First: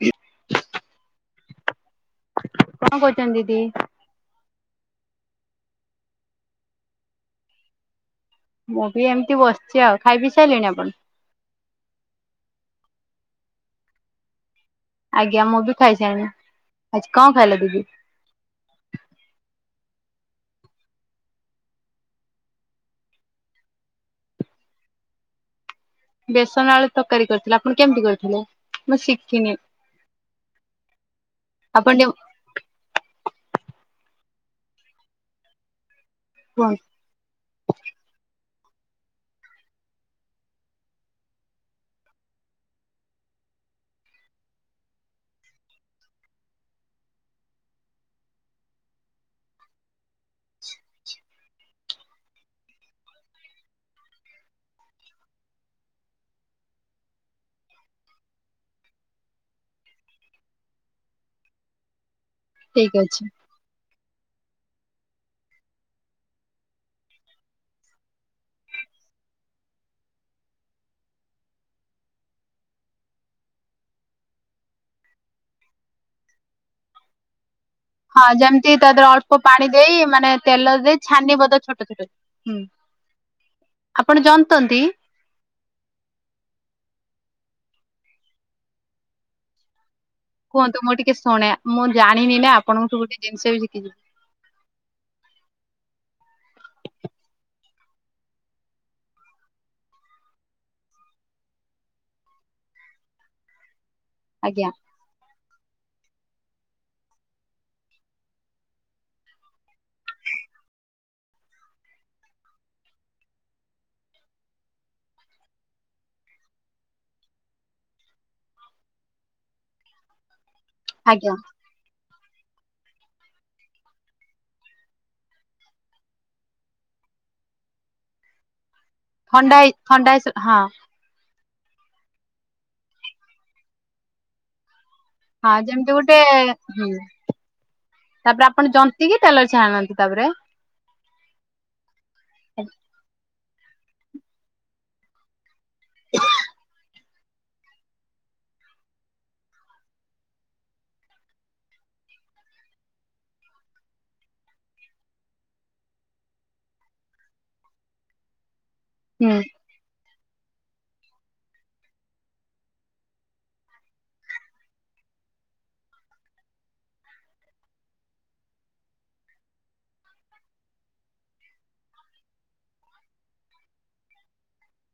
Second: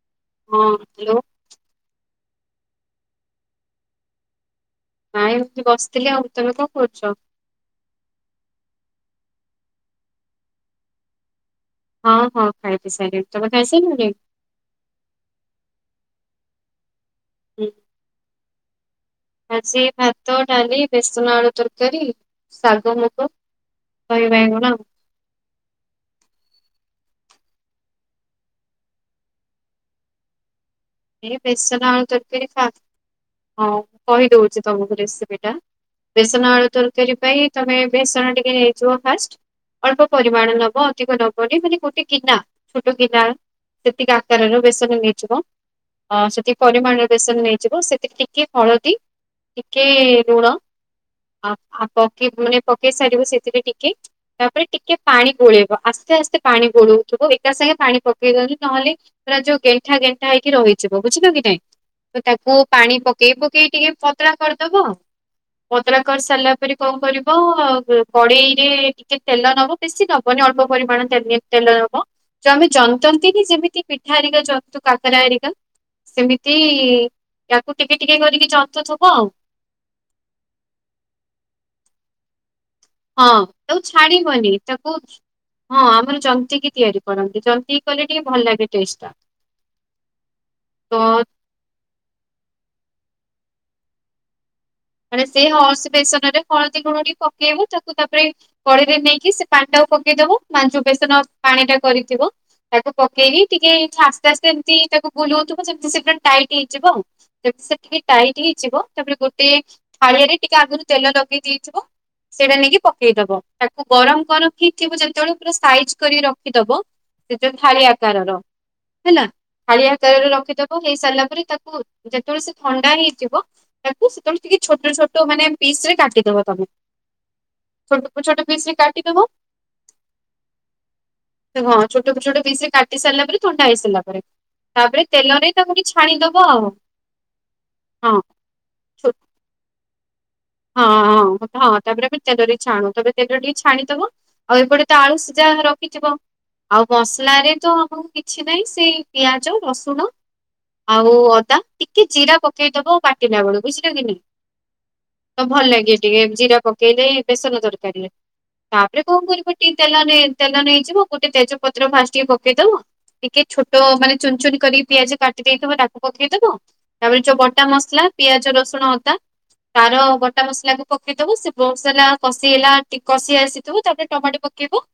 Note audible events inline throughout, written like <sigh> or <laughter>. ଏ ହଁ ହ୍ୟାଲୋ କଣ କରୁଛନ୍ତି ଦିଦି? ନାଇଁ ଏମତି ବସିଥିଲି ଆଉ। ତମେ କଣ କରୁଛ? ମୁଁ ବି ଏମିତି ବସିଛି ଆଉ ଖାଇ ପି ସାରିଲିଣି ଆପଣ? ହଁ ହଁ ଖାଇ ପି ସାଇଲିଣି, ତମେ ଖାଇ ସରିଲାଣି? ଆଜ୍ଞା ମୁଁ ବି ଖାଇସାରଣି, ଆଜି କଣ ଖାଇଲ ହୁଁ ଦିଦି? ଆଜି ଭାତ, ଡାଲି, ବେସନ ଆଳୁ ତରକାରୀ, ସାଗ ମୁଗ। ଦହି ବାଇଗଣ ବେସନ ଆଳୁ ତରକାରୀ କରିଥିଲେ, ଆପଣ କେମିତି କରିଥିଲେ? ମୁଁ ଶିଖିନି। ଏ ବେସନ ଆପଣ ଆଳୁ ଟିକେ ତରକାରୀ ଖା ହଁ କହିଦଉଛି ତମକୁ ରେସିପିଟା। ବେସନ ଆଳୁ କୁହନ୍ତୁ। ତରକାରୀ ପାଇଁ ତମେ ବେସନ ଟିକେ ନେଇଯିବ ଫାଷ୍ଟ ଅଳ୍ପ ପରିମାଣ ନବ ଅଧିକ ଦବନି ମାନେ ଗୋଟେ ଗିନା ଛୋଟ ଗିନା ସେତିକି ଆକାରରୁ ବେସନ ନେଇଯିବ ଅ ସେଠିକି ପରିମାଣରେ ବେସନ ନେଇଯିବ ସେଥିରେ ଟିକେ ହଳଦୀ ଟିକେ ଲୁଣ ଆ ପକେଇ ମାନେ ପକେଇ ସାରିବୁ ସେଥିରେ ଟିକେ ତାପରେ ଟିକେ ପାଣି ଗୋଳେଇବ ଆସ୍ତେ ଆସ୍ତେ ପାଣି ଗୋଳଉଥିବ ଏକା ସାଙ୍ଗେ ପାଣି ପକେଇ ଦିଅନ୍ତୁ ନହେଲେ ପୁରା ଯୋଉ ଗେଣ୍ଟା ଗେଣ୍ଠା ହେଇକି ରହିଯିବ ବୁଝିଲ କି ନାଇଁ ତ ତାକୁ ଠିକ ପାଣି ଅଛି। ପକେଇବ କେହି ଟିକେ ପତଳା କରିଦବ ପଦ୍ର କରି ସାରିଲା ପରେ କଣ କରିବ କଡେଇରେ ଟିକେ ତେଲ ନବ ବେଶି ନବନି ଅଳ୍ପ ପରିମାଣରେ <unintelligible> ହବ। ଆମେ ଜନ୍ତନ୍ତି କି ଯେମିତି ପିଠା ଆରିକା ଜନ୍ତୁ। କାକରା ଆରିକା ସେମିତି ୟାକୁ ଟିକେ ଟିକେ ହଁ କରିକି ଯେମିତି ଜନ୍ତୁ ତା ଦେହରେ ଥିବ ଆଉ। ଅଳ୍ପ ପାଣି ଦେଇ ମାନେ ତେଲ ଦେଇ ଛାନି ବଦ ଛୋଟ ଛୋଟ ହୁଁ ହଁ ତାକୁ ଆପଣ ଛାଡ଼ିବନି ଜନ୍ତନ୍ତି? ତାକୁ ହଁ ଆମର ଜନ୍ତିକି ତିଆରି କରନ୍ତି, ଜନ୍ତିକି ତିଆରି କଲେ ଟିକେ ଭଲଲାଗେ ଟେଷ୍ଟ ଟା। କୁହନ୍ତୁ ମୁଁ ତ ଟିକେ ଶୁଣେ ମୁଁ ଜାଣିନି ନା ଆପଣଙ୍କଠୁ ଗୋଟେ ଜିନିଷ ବି ଶିଖିଯିବି। ମାନେ ସେଇ ହଳସ ବେସନ ରେ ହଳଦୀ ଗୁଣ ଟିକେ ପକେଇବୁ ତାକୁ ତାପରେ କଳିରେ ନେଇକି ସେ ପାଣିଟାକୁ ପକେଇଦବୁ <unintelligible> ବେସନ ପାଣିଟା କରିଥିବ ତାକୁ ପକେଇକି ଟିକେ ଆସ୍ତେ ଆସ୍ତେ ଆଜ୍ଞା ଏମିତି ତାକୁ ବୁଲଉଥିବୁ ଯଦି ସେକେଣ୍ଡ ଟାଇଟ ହେଇଯିବ <unintelligible> ଟାଇଟ ହେଇଯିବ ତାପରେ ଗୋଟେ ପାଣିରେ ଟିକେ ଆଗରୁ ତେଲ ଲଗେଇ ଦେଇଯିବ ସେଇଟା ନେଇକି ପକେଇଦବ ତାକୁ ଗରମ କରଖଥିବ ଯେତେବେଳେ ପୁରା ସାଇଜ କରିକି ରଖିଦବ ସେ ଯେ ଥାଳି ଆକାରର ହେଲା ଥାଳି ଆକାରରେ ରଖିଚ। ହେଇ ସାରିଲା ଆଜ୍ଞା। ପରେ ତାକୁ ଯେତେବେଳେ ସେ ଥଣ୍ଡା ହେଇଯିବ ତାକୁ ସେତେବେଳେ ଟିକେ ଛୋଟ ଛୋଟ ମାନେ ପିସରେ କାଟିଦବ ତମେ ଛୋଟ ଛୋଟ ପିସରେ କାଟିଦବ। ଥଣ୍ଡାାଇ ଥଣ୍ଡାା ହେ ହଁ। ହଁ ଛୋଟ ଛୋଟ ପିସରେ କାଟି ସାରିଲା ପରେ ଥଣ୍ଡା ହେଇ ସାରିଲା ପରେ ତାପରେ ତେଲ ଦେଇ ହଁ ତାକୁ ଯେମିତି ଟିକେ ଗୋଟେ ଛାଣିଦବ ଆଉ ହୁଁ। ହଁ। ତାପରେ ଆପଣ ଜମ୍ପ ଛୋ- ଟିକିଏ ତେଲ ଛାଣନ୍ତି ତାପରେ ହଁ ହଁ ତାପରେ ଏବେ ତେଲରେ ଛାଣୁ ଥେବେ ତେଲ ଟିକେ ଛାଣିଦବ। ଆଉ ଏପଟେ ତ ଆଳୁ ସିଝା ରଖିଥିବ ଆଉ ମସଲାରେ ତ ଆ କିଛି ନାହିଁ ସେଇ ପିଆଜ ରସୁଣ ଆଉ ଅଦା ଟିକେ ଜିରା ପକେଇଦବ ଆଉ ବାଟିଲା ବେଳୁ ବୁଝିଲ କି ନାଇଁ। ତ ଭଲ ଲାଗେ ଟିକେ ଜିରା ପକେଇଲେ ବେସନ ତରକାରୀରେ ତାପରେ କଣ ହୁଁ କରିବ ତେଲରେ ତେଲ ନେଇଯିବୁ ଗୋଟେ ତେଜପତ୍ର ଫାଷ୍ଟ ଟିକେ ପକେଇଦବୁ। ଟିକେ ଛୋଟ ମାନେ ଚୁନ ଚୁନ କରି ପିଆଜ କାଟି ଦେଇଥିବ ତାକୁ ପକେଇଦବ ତାପରେ ଯୋଉ ବଟା ମସଲା ପିଆଜ ରସୁଣ ଅଦା ତାର ବଟା ମସଲାକୁ ପକେଇଦବୁ ସେ ମସଲା କଷି ହେଲା କଷି ଆସିଥିବ ତାପରେ ଟମାଟୋ ପକେଇବୁ।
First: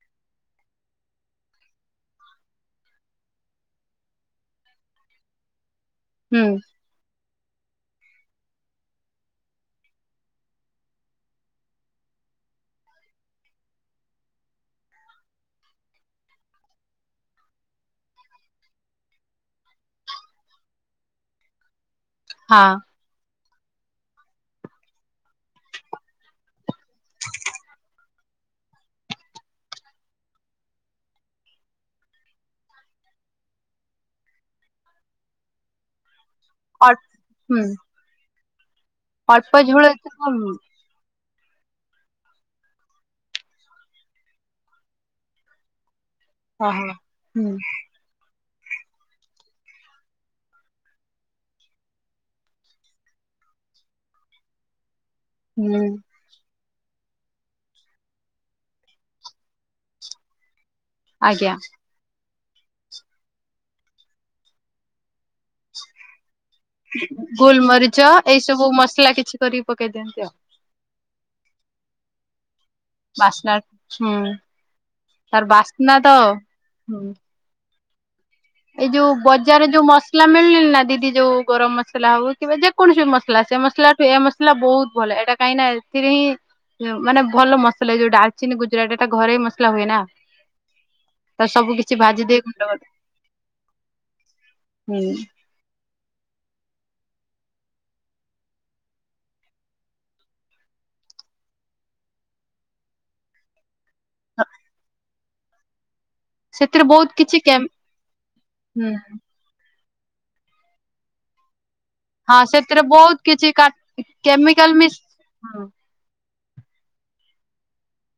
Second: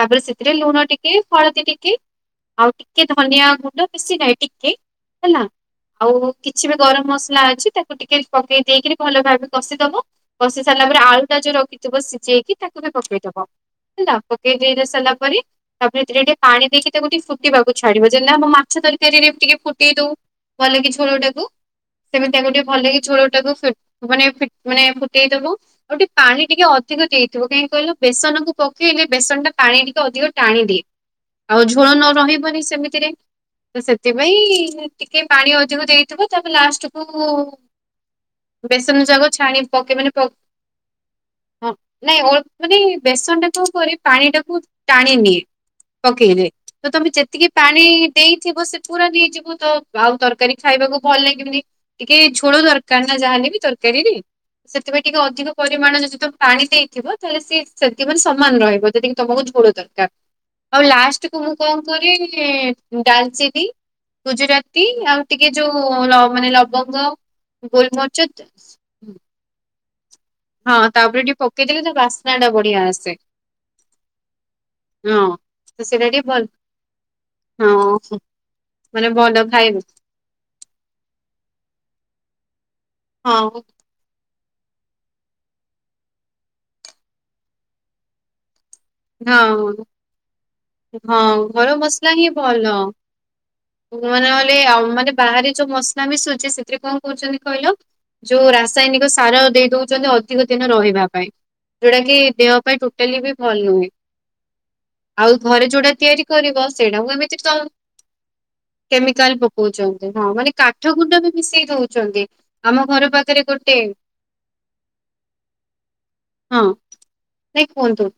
ତାପରେ ସେଥିରେ ଲୁଣ ଟିକେ ହଳଦୀ ଟିକେ ଆଉ ଟିକେ ଧନିଆ ଗୁଣ୍ଡ ବେଶି ନାହିଁ ଟିକେ ହେଲା। ଆଉ ହୁଁ କିଛି ବି ଗରମ ମସଲା ଅଛି ତାକୁ ଟିକେ ପକେଇ ଦେଇକରି ଭଲ ଭା କଷିଦବ କଷି ସାରିଲା ପରେ ଆଳୁ ଟା ଯୋଉ ରଖିଥିବ ସିଝେଇକି ତାକୁ ବି ପକେଇଦବ। ହେଲା ପକେଇ ଦେଇେଇ ସାରିଲା ପରେ ତାପରେ ଥିରେ ଥିରେ ଟିକେ ପାଣି ଦେଇକି ତାକୁ ଫୁଟିବାକୁ ଛାଡିବ ଯେନ ହେବ ମାଛ ତରକାରୀରେ ଟିକେ ଫୁଟେଇ ଦଉ ଭଲ କି ଝୋଳଟାକୁ ସେମିତି ତାକୁ ହଁ। ଟିକେ ଭଲ କି ଝୋଳଟାକୁ ମାନେ ମାନେ ଫୁଟେଇ ଦବୁ। ଆଉ ଟିକେ ପାଣି ଟିକେ ଅଧିକ ଦେଇଥିବ କାହିଁକି କହିଲୁ ବେସନକୁ ପକେଇଲେ ବେସନଟା ପାଣି ଟିକେ ଅଧିକ ଟାଣି ଦିଏ। ଆଉ ଝୋଳ ନ ରହିବନି ସେମିତିରେ ତ ସେଥିପାଇଁ ଟିକେ ପାଣି ଅଧିକ ଦେଇ ତାକୁ ଅ ଲାଷ୍ଟକୁ ହୁଁ ବେସନ ଯାକ ଅଳ୍ପ ଛାଣି ଝୋଳ ପକେଇବୁ ଏତେ ମାନ କମ୍ ହଁ ନାଇଁ ଅଳ ମାନେ ବେସନ ଟାକୁ କରି ପାଣି ଟାକୁ ଟାଣି ନିଏ। ପକେଇଲେ ଓହୋ ତ ତମେ ଯେତିକି ହୁଁ ପାଣି ଦେଇଥିବ ସେ ପୁରା ନେଇଯିବୁ ତ ଆଉ ତରକାରୀ ଖାଇବାକୁ ଭଲ ଲାଗିବନି ଟିକେ ଝୋଳ ଦରକାର ନା ଯାହାେଲେ ବି ତରକାରୀରେ ସେଥିପାଇଁ ଟିକେ ଅଧିକ ହୁଁ ପରିମାଣରେ ଯ ପାଣି ଦେଇଥିବ ତାହେଲେ ସି ସେଥିମାନେ ସମାନ ରହିବ ଯଦି କି ତମକୁ ଝୋଳ ଦରକାର। ଆଉ ଲାଷ୍ଟ କୁ ଆଜ୍ଞା ମୁଁ କଣ? ଡାଲଚିନି ଗୁଜୁରାତି ଆଉ ଟିକେ ଯୋଉ ଲ ମାନେ ଲ ଗୋଲମରିଚ ଏଇ ସବୁ ମସଲା କିଛି କରିକି ପକେଇ ଦିଅନ୍ତି ଆଉ ହଁ ତାପରେ ଟିକେ ପକେଇଦେଲେ ତା ବାସ୍ନାଟା ବଢିଆ ଆସେ ବାସ୍ନା ହୁଁ ହଁ। ତାର ବାସ୍ନା ସେଇଟା ତ ଟିକେ ଭଲ ହୁଁ। <unintelligible> ଏଇ ମାନେ ଯୋଉ ଭଲ ବଜାରରେ ଖାଇବୁ ଯୋଉ ମସ ମସଲା ମିଳିଲନି ନା ଦିଦି ଯୋଉ ଗରମ ମସଲା ହଉ କିମ୍ବା ଯେକୌଣସି ହଁ ମସଲା ସେ ମସଲା ଠୁ ଏ ମସଲା ବହୁତ ଭଲ ଏଇଟା କାହିଁକ ନା ଏଥିରେ ହିଁ ମାନେ ଭଲ ମସଲା ଯୋଉଟା ଡାଲଚିନି ଗୁଜୁରାଟ ଟା ଘରେ ମସଲା ହଁ। ହୁଏ ନା ହଁ ତ ସବୁ ଘର କିଛି ମସଲା ଭାଜି ହିଁ ଦେଇ ଗୁଣ୍ଡ ଭଲ। ମାନେ ମାନେ ଆଉ ହୁଁ ମାନେ ବାହାରେ ଯୋଉ ମସଲା ମିଶୁଛି ସେଥିରେ କଣ କହୁଛନ୍ତି କହିଲ ଯୋଉ ରାସାୟନିକ ସାର ଦେଇଦଉଚନ୍ତି ଅଧିକ ଦିନ ରହିବା ପାଇଁ। ଯୋଉଟା କି ଦେହ ପାଇଁ ଟୋଟାଲି ବି ଭଲ ନୁହେଁ। ଆଉ ଘରେ ଯୋଉଟା ତିଆରି କରିବ ସେଥିରେ ବହୁତ ସେଇଟାକୁ କିଛି ଏମିତିକ କେମ୍ ହୁଁ କେମିକାଲ ପୋକ କହୁଛନ୍ତି ହଁ ମାନେ କାଠ ଗୁଣ୍ଡ ବି ମିଶେଇ ଦଉ ହଁ ସେଥିରେ ବହୁତ କିଛି କାଠ କେମିକାଲ ମିଶଚି। ହଁ। ହଁ। ନାଇ କୁହନ୍ତୁ।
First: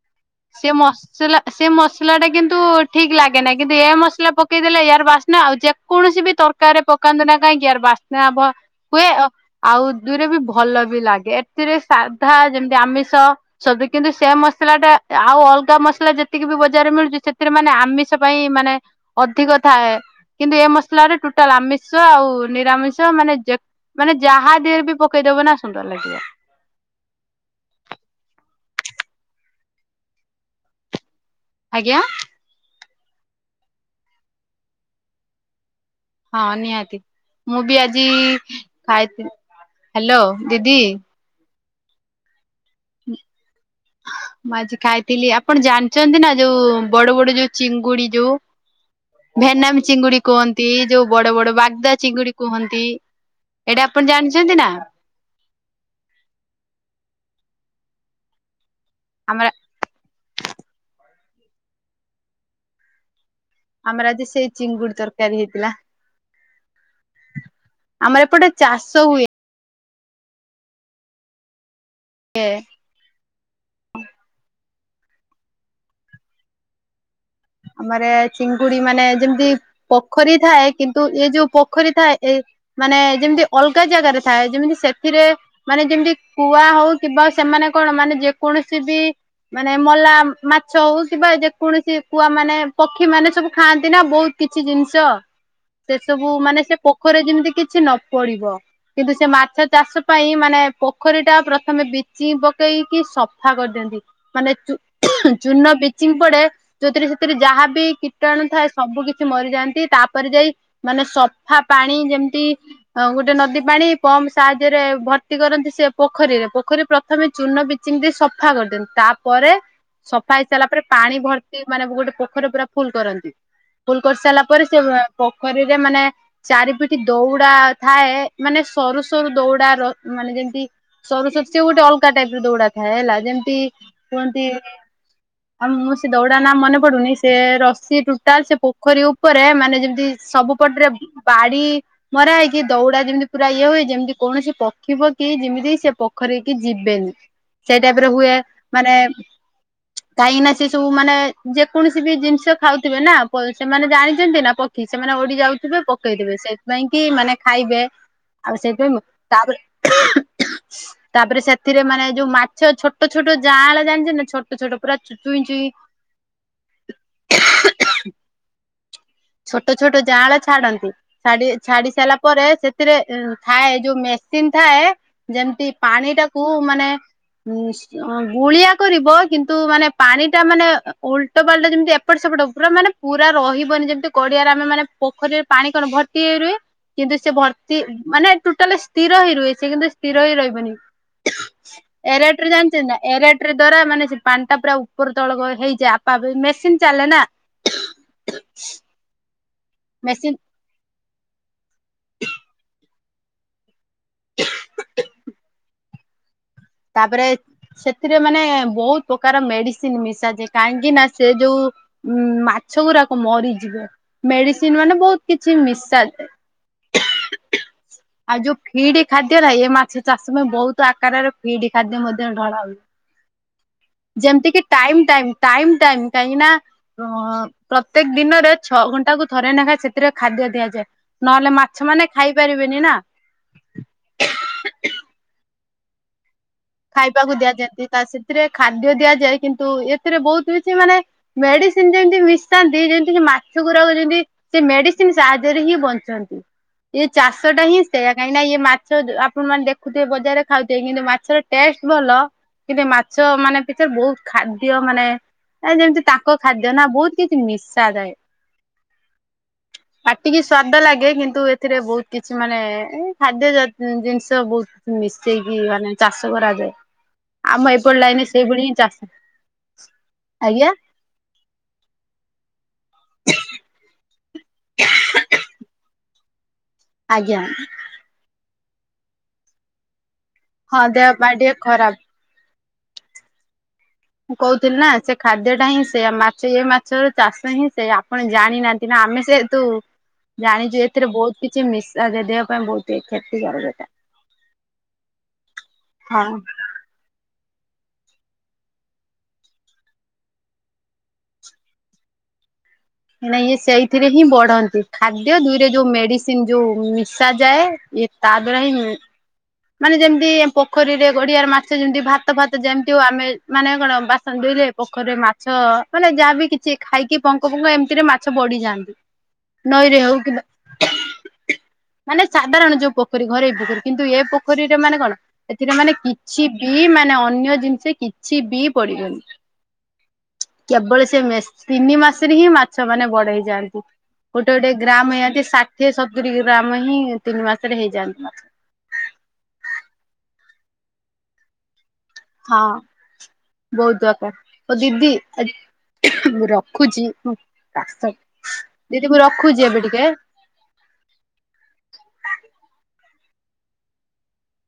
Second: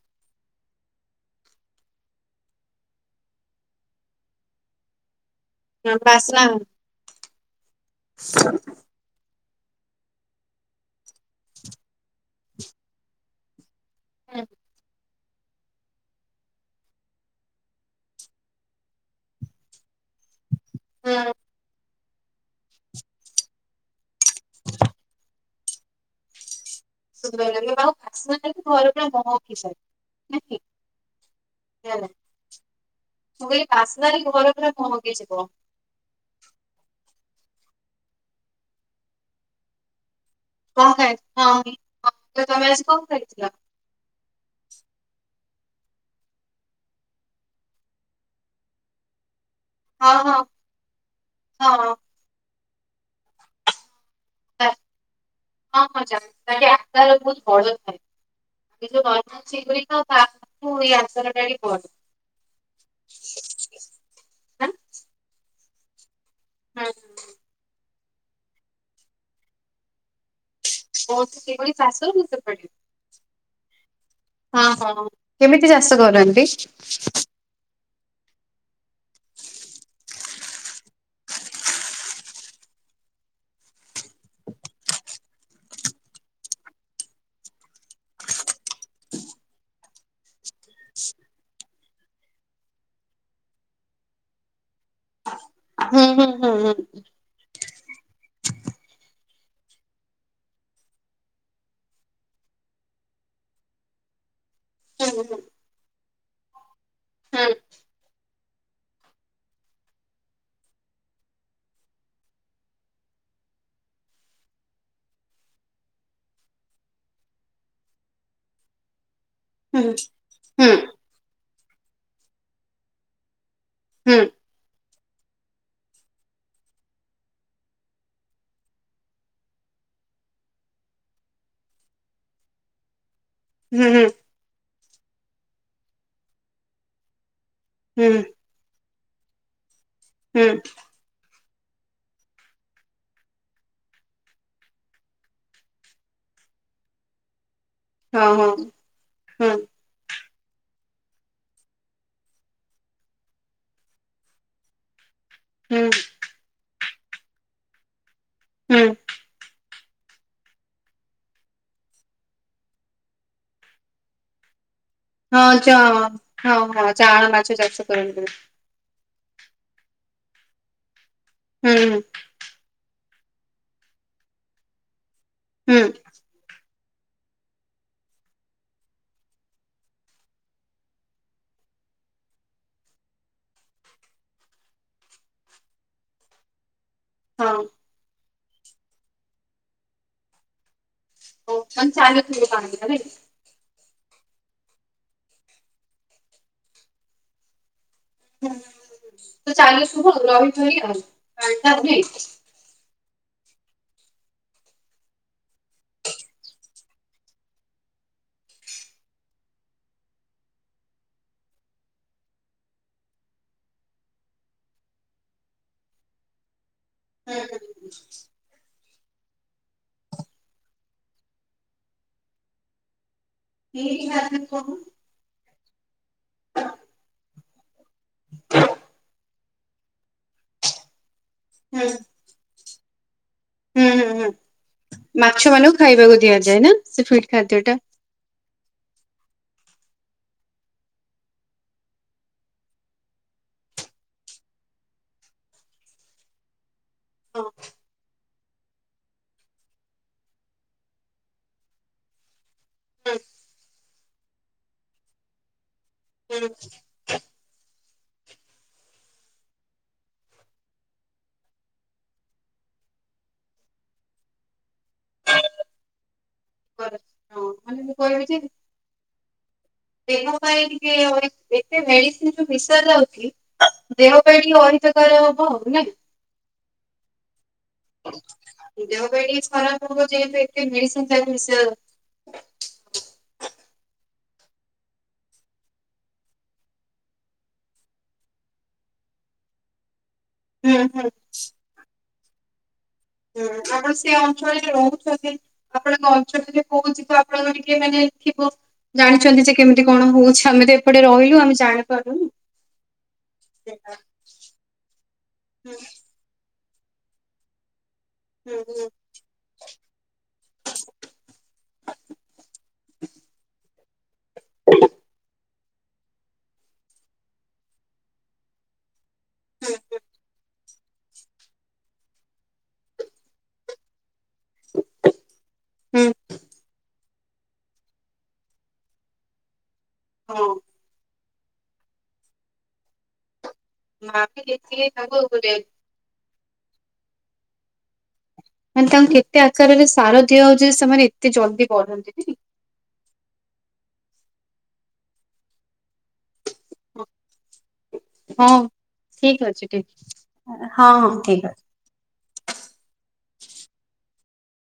ସେ ମସ୍ ସେଲା ସେ ମସଲା ଟା କିନ୍ତୁ ଠିକ ଲାଗେନା। କିନ୍ତୁ ଏ ମସଲା ପକେଇଦେଲେ ୟାର ବାସ୍ନା ଆହୁରି ଯେକୌଣସି ବି ବାସ୍ନା ତରକାରୀରେ ପକାନ୍ତୁ ନା କାହିଁକି ୟାର ବାସ୍ନା ହବା ହୁଏ। ଆ -ଆଉ ଦୁଇରେ ବି ଭଲ ବି ଲାଗେ। ଏଥିରେ ସାଧା ଯେମିତି ଆମିଷ ଷବି କିନ୍ତୁ ସେ ମସଲାଟା ଆଉ ଅଲଗା ମସଲା ଯେତିକି ବି ବଜାରରେ ମିଳୁଛି ସେଥିରେ ମାନେ ଆମିଷ ପାଇଁ ମାନେ ଅଧିକ ଥାଏ। କିନ୍ତୁ ଏ ମସଲାରେ ଟୋଟାଲ ଆମିଷ ଷ ଆଉ ନିରାମିଷ ମାନେ ଯେ ମାନେ ଯାହା ଦେହରେ ବି ପକେଇଦବ ନା ସୁନ୍ଦର ଲାଗିବ। ସୁନ୍ଦର ହେଲେ ହଉ <unintelligible> ହେଲେ ଆଜ୍ଞା ମୁଁ କହିଲି ବାସ୍ନାରେ ଘର ପୁରା ମହକି ଯିବ। ହଁ ନିହାତି। ମୁଁ ବି ଆଜି ଖାଇଥିଲି, ହ୍ୟାଲୋ ଦିଦି। <unintelligible> ହଁ ତ ତମେ ଆଜି କଣ ଖାଇଥିଲ? ମୁଁ ଆଜି ଖାଇଥିଲି, ଆପଣ ଜାଣିଛନ୍ତି ନା ଯୋଉ ବଡ ବଡ ଯୋଉ ଚିଙ୍ଗୁଡି ଯୋଉ ଭେନାମୀ ହଁ ଚିଙ୍ଗୁଡି ହଁ କୁହନ୍ତି। ଯୋଉ ବଡ ବଡ ବାଗଦା ହଁ ଚିଙ୍ଗୁଡି କୁହନ୍ତି। ଏଇଟା ଆପଣ ଜାଣିଚ <unintelligible> ହଁ ହଁ ଯା। କାଲି ଆଠଟା ବେଳକୁ <unintelligible> ଆମର <unintelligible> ଆମର ଆଜି ସେଇ ହଁ ଚିଙ୍ଗୁଡି ତରକାରୀ ହେଇଥିଲା। ହଁ। ଆମର ଏପଟେ ଚାଷ ହୁଏ। <unintelligible> ଚିଙ୍ଗୁଡି ଚାଷ ହୁଏ ସେପଟେ। ହଁ ହଁଉ। କେମିତି ଚାଷ କରନ୍ତି? ଆମର ଏ ଚିଙ୍ଗୁଡି ମାନେ ଯେମିତି ପୋଖରୀ ଥାଏ କିନ୍ତୁ ଇଏ ଯୋଉ ପୋଖରୀ ଥାଏ, ଏ ମାନେ ଯେମିତି ଅଲଗା ଜାଗାରେ ଥାଏ। ଯେମିତି ସେଥିରେ ମାନେ ଯେମିତି କୁଆ ହଉ କିମ୍ବା ସେମାନେ କଣ ମାନେ ଯେକୌଣସି ବି ମାନେ ମଲା ମାଛ ହଉ, କିମ୍ବା ଯେକୌଣସି କୁଆ ମାନେ ପକ୍ଷୀ ମାନେ ସବୁ ଖାଆନ୍ତି ନା ବହୁତ କିଛି ଜିନିଷ। ସେ ହୁଁ ହୁଁ ସବୁ ହୁଁ ମାନେ ସେ ପୋଖରରେ ଯେମିତି କିଛି ନ ପଡିବ। କିନ୍ତୁ ସେ ମାଛ ଚାଷ ପାଇଁ ମାନେ ପୋଖରୀଟା ପ୍ରଥମେ ବିଚିଙ୍ଗ ପକେଇକି ସଫା କରିଦିଅନ୍ତି। ମାନେ ଚୂ ଚୁର୍ଣ୍ଣ ବିଚିଙ୍ଗ ପଡେ ଯୋଉଥିରେ ସେଥିରେ ହୁଁ। ଯାହା ବିି କୀଟାଣୁ ଥାଏ ସବୁ କିଛି ମରିଯାଆନ୍ତି। ତାପରେ ଯାଇ ମାନେ ସଫା ପାଣି ଯେମିତି ହଁ ଗୋଟେ ନଦୀ ପାଣି ପମ୍ପ ସାହାଯ୍ୟରେ ଭର୍ତ୍ତି କରନ୍ତି ସେ ପୋଖରୀରେ। ପୋଖରୀ ପ୍ର ପ୍ରଥମେ ଚୁର୍ଣ୍ଣ, ବିଚିଙ୍ଗ ଦେଇ ସଫା କରିଦିଅନ୍ତି। ତାପ ପରେ ହୁଁ ସଫା ହେଇ ହେଇସାରିଲା ହୁଁ ପରେ ପାଣି ଭର୍ତ୍ତି ମାନେ ଗୋଟେ ପୋଖରୀ ରେ ପୁରା ଫୁଲ କରନ୍ତି। ଫୁଲ ହୁଁ ହୁଁ କରିସାରିଲା ପରେ, ସେ ପୋଖରୀରେ ମାନେ ଚାରିପିଠ ଦୌଡା ଥାଏ ମାନେ ସରୁ ସରୁ ଦଉଡା ର ମାନେ ଯେମତି ସରୁ ସରୁ ସେ ଗୋ ଟେ ଅଲଗ ଟାଇପ ର ଦୌଡା ଥାଏ ହେଲା ଯେମିତି ହୁଁ ହୁଁ କୁହନ୍ତି ଆ ମୁଁ ସେ ଦୌଡା ନା ମନେ ପଡୁନି ସେ ରଷି ସେ ହୁଁ ଟୋଟାଲ ସେ ପୋଖରୀ ଉପରେ ମାନେ ଯେମିତି ହୁଁ ସବୁ ପଟରେ ବାଡି ମରା ହେଇକି ଦୌଡା ଯେମିତି ପୁରା ଇଏ ହୁଏ ଯେମିତି କୌଣସି ପକ୍ଷୀ ପକ୍ଷୀ ଯେମିତି ସେ ପୋଖରୀକି ଯିବେନି ସେଇ ଟାଇପର ହଁ ହୁଏ ହଁ ମାନେ ହୁଁ କାହିଁକି ନା ସେ ସବୁ ମାନେ ଯେକୌଣସି ବି ଜିନିଷ ଖାଉଥିବେ ନା ସେମାନେ ଜାଣିଛନ୍ତି ନା ପାଖି କି ସେମାନେ ଓଡି ଯାଉଥିବେ ହୁଁ ପକେଇଥିବେ ସେଥିପାଇଁ କି ମାନେ ଖାଇବେ ଆଉ ହୁଁ ସେଇଥିପାଇଁ ତାପରେ ତାପରେ ସେଥିରେ ମାନେ ଯୋଉ ମାଛ ଛୋଟ ଛୋଟ ଯାଁଳ ଜାଣିଚ ନାଁ ଛୋଟ ଛୋଟ ପୁରା ଚୁ ହଁ ଚଁ ହଁ ହଁ ଚାଁଳ ମାଛ ଚାଷ କରନ୍ତି। ଛୋଟ ଛୋଟ ଯାଆଁଳ ଛାଡନ୍ତି ଛାଡି ହୁଁ ଛାଡି ହୁଁ ସାଇଲା ପରେ ସେଥିରେ ଏଁ ଥାଏ ଯୋଉ ମେସିନ୍ ଥାଏ ଯେମ୍ତି ହୁଁ ହଁ ପାଣିଟା କୁ ମାନେ ଉଁ ସୁ ଅଁ ଗୁଳିଆ କରିବ କିନ୍ତୁ ମାନେ ପାଣିଟା ମାନେ ଓଲ୍ଟ ପାଲ୍ଟା ଯେମିତି ଏପଟ ସେପଟ ପୁରା ମାନେ ପୁରା ରହିବନି ଯେମତି କଡିଆରେ ଆମେ ମାନେ ପୋଖରୀରେ ପାଣି କଣ ଭର୍ତ୍ତି ହେଇ ରୁହ କିନ୍ତୁ ସେ ହଉ ଭର୍ତ୍ତି ମାନେ ଟୁଟାଲେ ସ୍ ସ୍ଥିର ହେଇ ରୁହେ ସିଏ କିନ୍ତୁ ସ୍ଥିର ହେଇ ରହିବନି। ମାନେ ଏରେଟ୍ ଚାଲୁଥିବ ରେ ଜାଣିଚନ୍ତି ପାଣିରେ ନାଁ ନାଇଁ ଏରେଟ୍ ଏଟିରି ଦ୍ୱାରା ମାନେ ସେ ପାଣିଟା ପୁରା ଉପର ତଳ ଗଏ ହେଇଯା ଆପା ଵେଇ ମେସିନ୍ ଚାଲେ ନାଁ। ତୁ ଚାଲୁ ଶୁବୁ ଆଉ ମେସିନ ରହିଚୁନି ଆଉ <unintelligible> <inaudible> ତାପରେ ସେଥିରେ ମାନେ ବହୁତ ପକାର ମେଡିସିନ୍ ମିଶାଯାଏ କାହିଁକି ନାଁ ସେ ଯୋଉ ଉଁ ମାଛ ଗୁରାକ ମରିଯିବେ ମେଡିସିନ୍ ମାନେ ବହୁତ୍ କିଛି ମିଶାଯାଏ। ଆଉ ଯୋଉ ଫିଡି ଖାଦ୍ୟ ନାଇଁ ଏ ମାଛ ଚାଷୁନ ବହୁତ ଆକାରରେ ଫିଡି ଖାଦ୍ୟ ମଧ୍ୟ ଢଳା ହୁଏ। ହୁଁ ହୁଁ ଯେମତିକି ଟାଇମ୍ ଟାଇମ୍ ଟାଇମ୍ ଟାଇମ୍ କାଇଁକି ନାଁ ଅ ପ୍ରତ୍ୟେକ ଦିନରେ ଛଅ ଘଣ୍ଟାକୁ ଥରେ ନେଖା ସେଥିରେ ଖାଦ୍ୟ ଦିଆଯାଏ ନହେଲେ ମାଛ ମାନେ ଖାଇ ପାରିବେନି ନାଁ। ହୁଁ ହୁଁ ହୁଁ ମାଛ ମାନଙ୍କୁ ଖାଇବାକୁ ଦିଆଯାଏ ନାଁ। ଖାଇବାକୁ ଦିଆଯାନ୍ତି ତା ସେଥିରେ ଖାଦ୍ୟ ଦିଆଯାଏ କିନ୍ତୁ ଏଥିରେ ବହୁତ୍ କିଛି ମାନେ ମେଡିସିନ୍ ଯେମତି ମିଶାନ୍ତି ଯେନ୍ତି କି ମାଛ ଗୁରାକ ଯେନ୍ତି ସେ ମେଡିସିନ୍ ସାହାଯ୍ୟରେ ହିଁ ବଞ୍ଚନ୍ତି। ଇଏ ଚାଷଟା ହିଁ ସେୟା କାଇଁ ନାଁ ଇଏ ମାଛ ଯୋ ଆପଣ ମାନେ ଦେଖୁଥିବେ ବଜାରରେ ଖାଉଥିବେ କିନ୍ତୁ ମାଛର ଟେଷ୍ଟ ଭଲ କିବେ ମାଛ ମାନେ ପିଛେରେ ବହୁତ ଖାଦ୍ୟ ମାନେ ଏ ଯେମ୍ତି ତାଙ୍କ ଖାଦ୍ୟ ନାଁ ବହୁତ୍ କିଛି ମିଶାଯାଏ। ପାଟିକି ସ୍ଵାଦ ଲାଗେ କିନ୍ତୁ ଏଥିରେ ବହୁତ କିଛି ମାନେ ଏଇ ଖାଦ୍ୟ ଯତ୍ ଉଁ ଜିନିଷ ବହୁତ୍ ମିଶେଇକି ମାନେ ଚାଷ କରାଯାଏ। ହଁ ଆମ ମାନେ ମୁଁ ଏପଟ କହିବି ଲାଇନିରେ ଯେ ସେଇଭଳି ହିଁ ଚାଷ ଦେହ ପାଇଁ ଆଜ୍ଞା ଟିକେ ଏତେ ମେଡିସିନ୍ ଯୋଉ ମିଶି ଯାଉଛି ଦେହ ପାଇଁ ଟିକେ ଅହିତକର ହବ ଆଉ ନାଇଁ କି? ଆଜ୍ଞା। ଦେହ ପାଇଁ ଟିକେ ଖରାପ ହବ ଯେହେତୁ ଏତେ ହଁ ଦେହ ମେଡିସିନ୍ ପା ସେଥିରେ ଟିକେ ମିଶା ହୋଉଛି। ଖରାପ। ମୁଁ କହୁଥିଲି ନାଁ ସେ ଖାଦ୍ୟଟା ହିଁ ସେଇଆ ମାଛ ଏ ମାଛର ଚାଷ ହିଁ ସେଇଆ ଆପଣ ଜାଣିନାନ୍ ତିନା ଆମେ ସେ ତୁ ଜାଣିଚି ହୁଁ ଏଥିରେ ବହୁତ କିଛି ମିଶା ଦେ ଦେହ ପାଇଁ ବହୁତ୍ ହୁଁ ଆପଣ ସେ ଅଞ୍ଚଳରେ ରହୁଛନ୍ତି ଆପଣଙ୍କ ହଁ ଅଞ୍ଚଳରେ କହୁଛି ତ ଆପଣଙ୍କର ଟିକେ ମାନେ ଥିବ। ଜାଣିଚନ୍ତି ଯେ କେମିତି କଣ ହଉଚି ଆମେ ତ ଏପଟେ ରହିଲୁ ଆମେ ଜାଣିପାରୁନୁ। ନାଇଁ ଇଏ ସେଇଥିରେ ହିଁ ବଢନ୍ତି ଖାଦ୍ୟ ଦୁଇ ରେ ହୁଁ ଯୋଉ ମେଡିସ୍ ସିନ୍ ଯୋଉ ମିଶା ଯାଏ ଇଏ ତା ଦ୍ଵାରା ହୁଁ ହିଁ ମାନେ ଯେମିତି ଏଁ ପୋଖରୀରେ ଗଡିଆରେ ମାଛ ଯେମିତି ଭାତ ଫାତ ଯେମିତି ହଉ ଆମେ ମାନେ କଣ ବାସ୍ ସନ୍ ଦୁଇ ରେ ପୋଖରି ରେ ମାଛ ମାନେ ଯାହାବି କିଛି ଖାଇକି ପଙ୍କ ପୁଙ୍ଗ ଏମିତି ରେ ମାଛ ବଢିଯାଆନ୍ତି। ହୁଁ ନଈରେ ହଉ କି ବା ମାନେ ସାଧାରଣ ଯୋଉ ପୋଖରୀ ଘରେଇ ପୋଖରୀ କିନ୍ତୁ ଏ ପୋଖ୍ ପୋଖରୀରେ ମାନେ କଣ ଏଥିରେ ମାନେ ହୁଁ କିଛି ବି ମାନେ ଅନ୍ୟ ଜିନ୍ଷ କିଛି ବି ପଡିିବନି। ହଁ। କେବଳ ସେ ମେସ୍ ତିନି ମାସେରେ ହିଁ ମାଛ ମାନେ ବଡ ହେଇଯାଆନ୍ତି। ମା ବି ଗୋଟେ ଗୋଟେ ଯେତିକି ଗ୍ରାମ୍ ତାଙ୍କୁ ଏନ୍ତି ଷାଠିଏ ସତୁରୀ ଗ୍ରାମ୍ ହିଁ ତିନି ମାସେରେ ହେଇଯାନ୍ତି। ମାନେ ତାଙ୍କୁ କେତେ ଆକାରରେ ସାର ଦିଆ ହଉଚି ସେମାନେ ଏତେ ଜଲ୍ଦି ବଢନ୍ତି। ହଁ ବହୁତ୍ ଦରକାର ହଉ ଦିଦି ଆ ମୁଁ ର ରଖୁଚି କାଶ ହଁ ଦିଦି ମୁଁ ଠିକ ଅଛି ରଖୁଚି ଠିକ ଏବେ ଟିକେ। ହଁ ହଁ ଠିକ ଅଛି।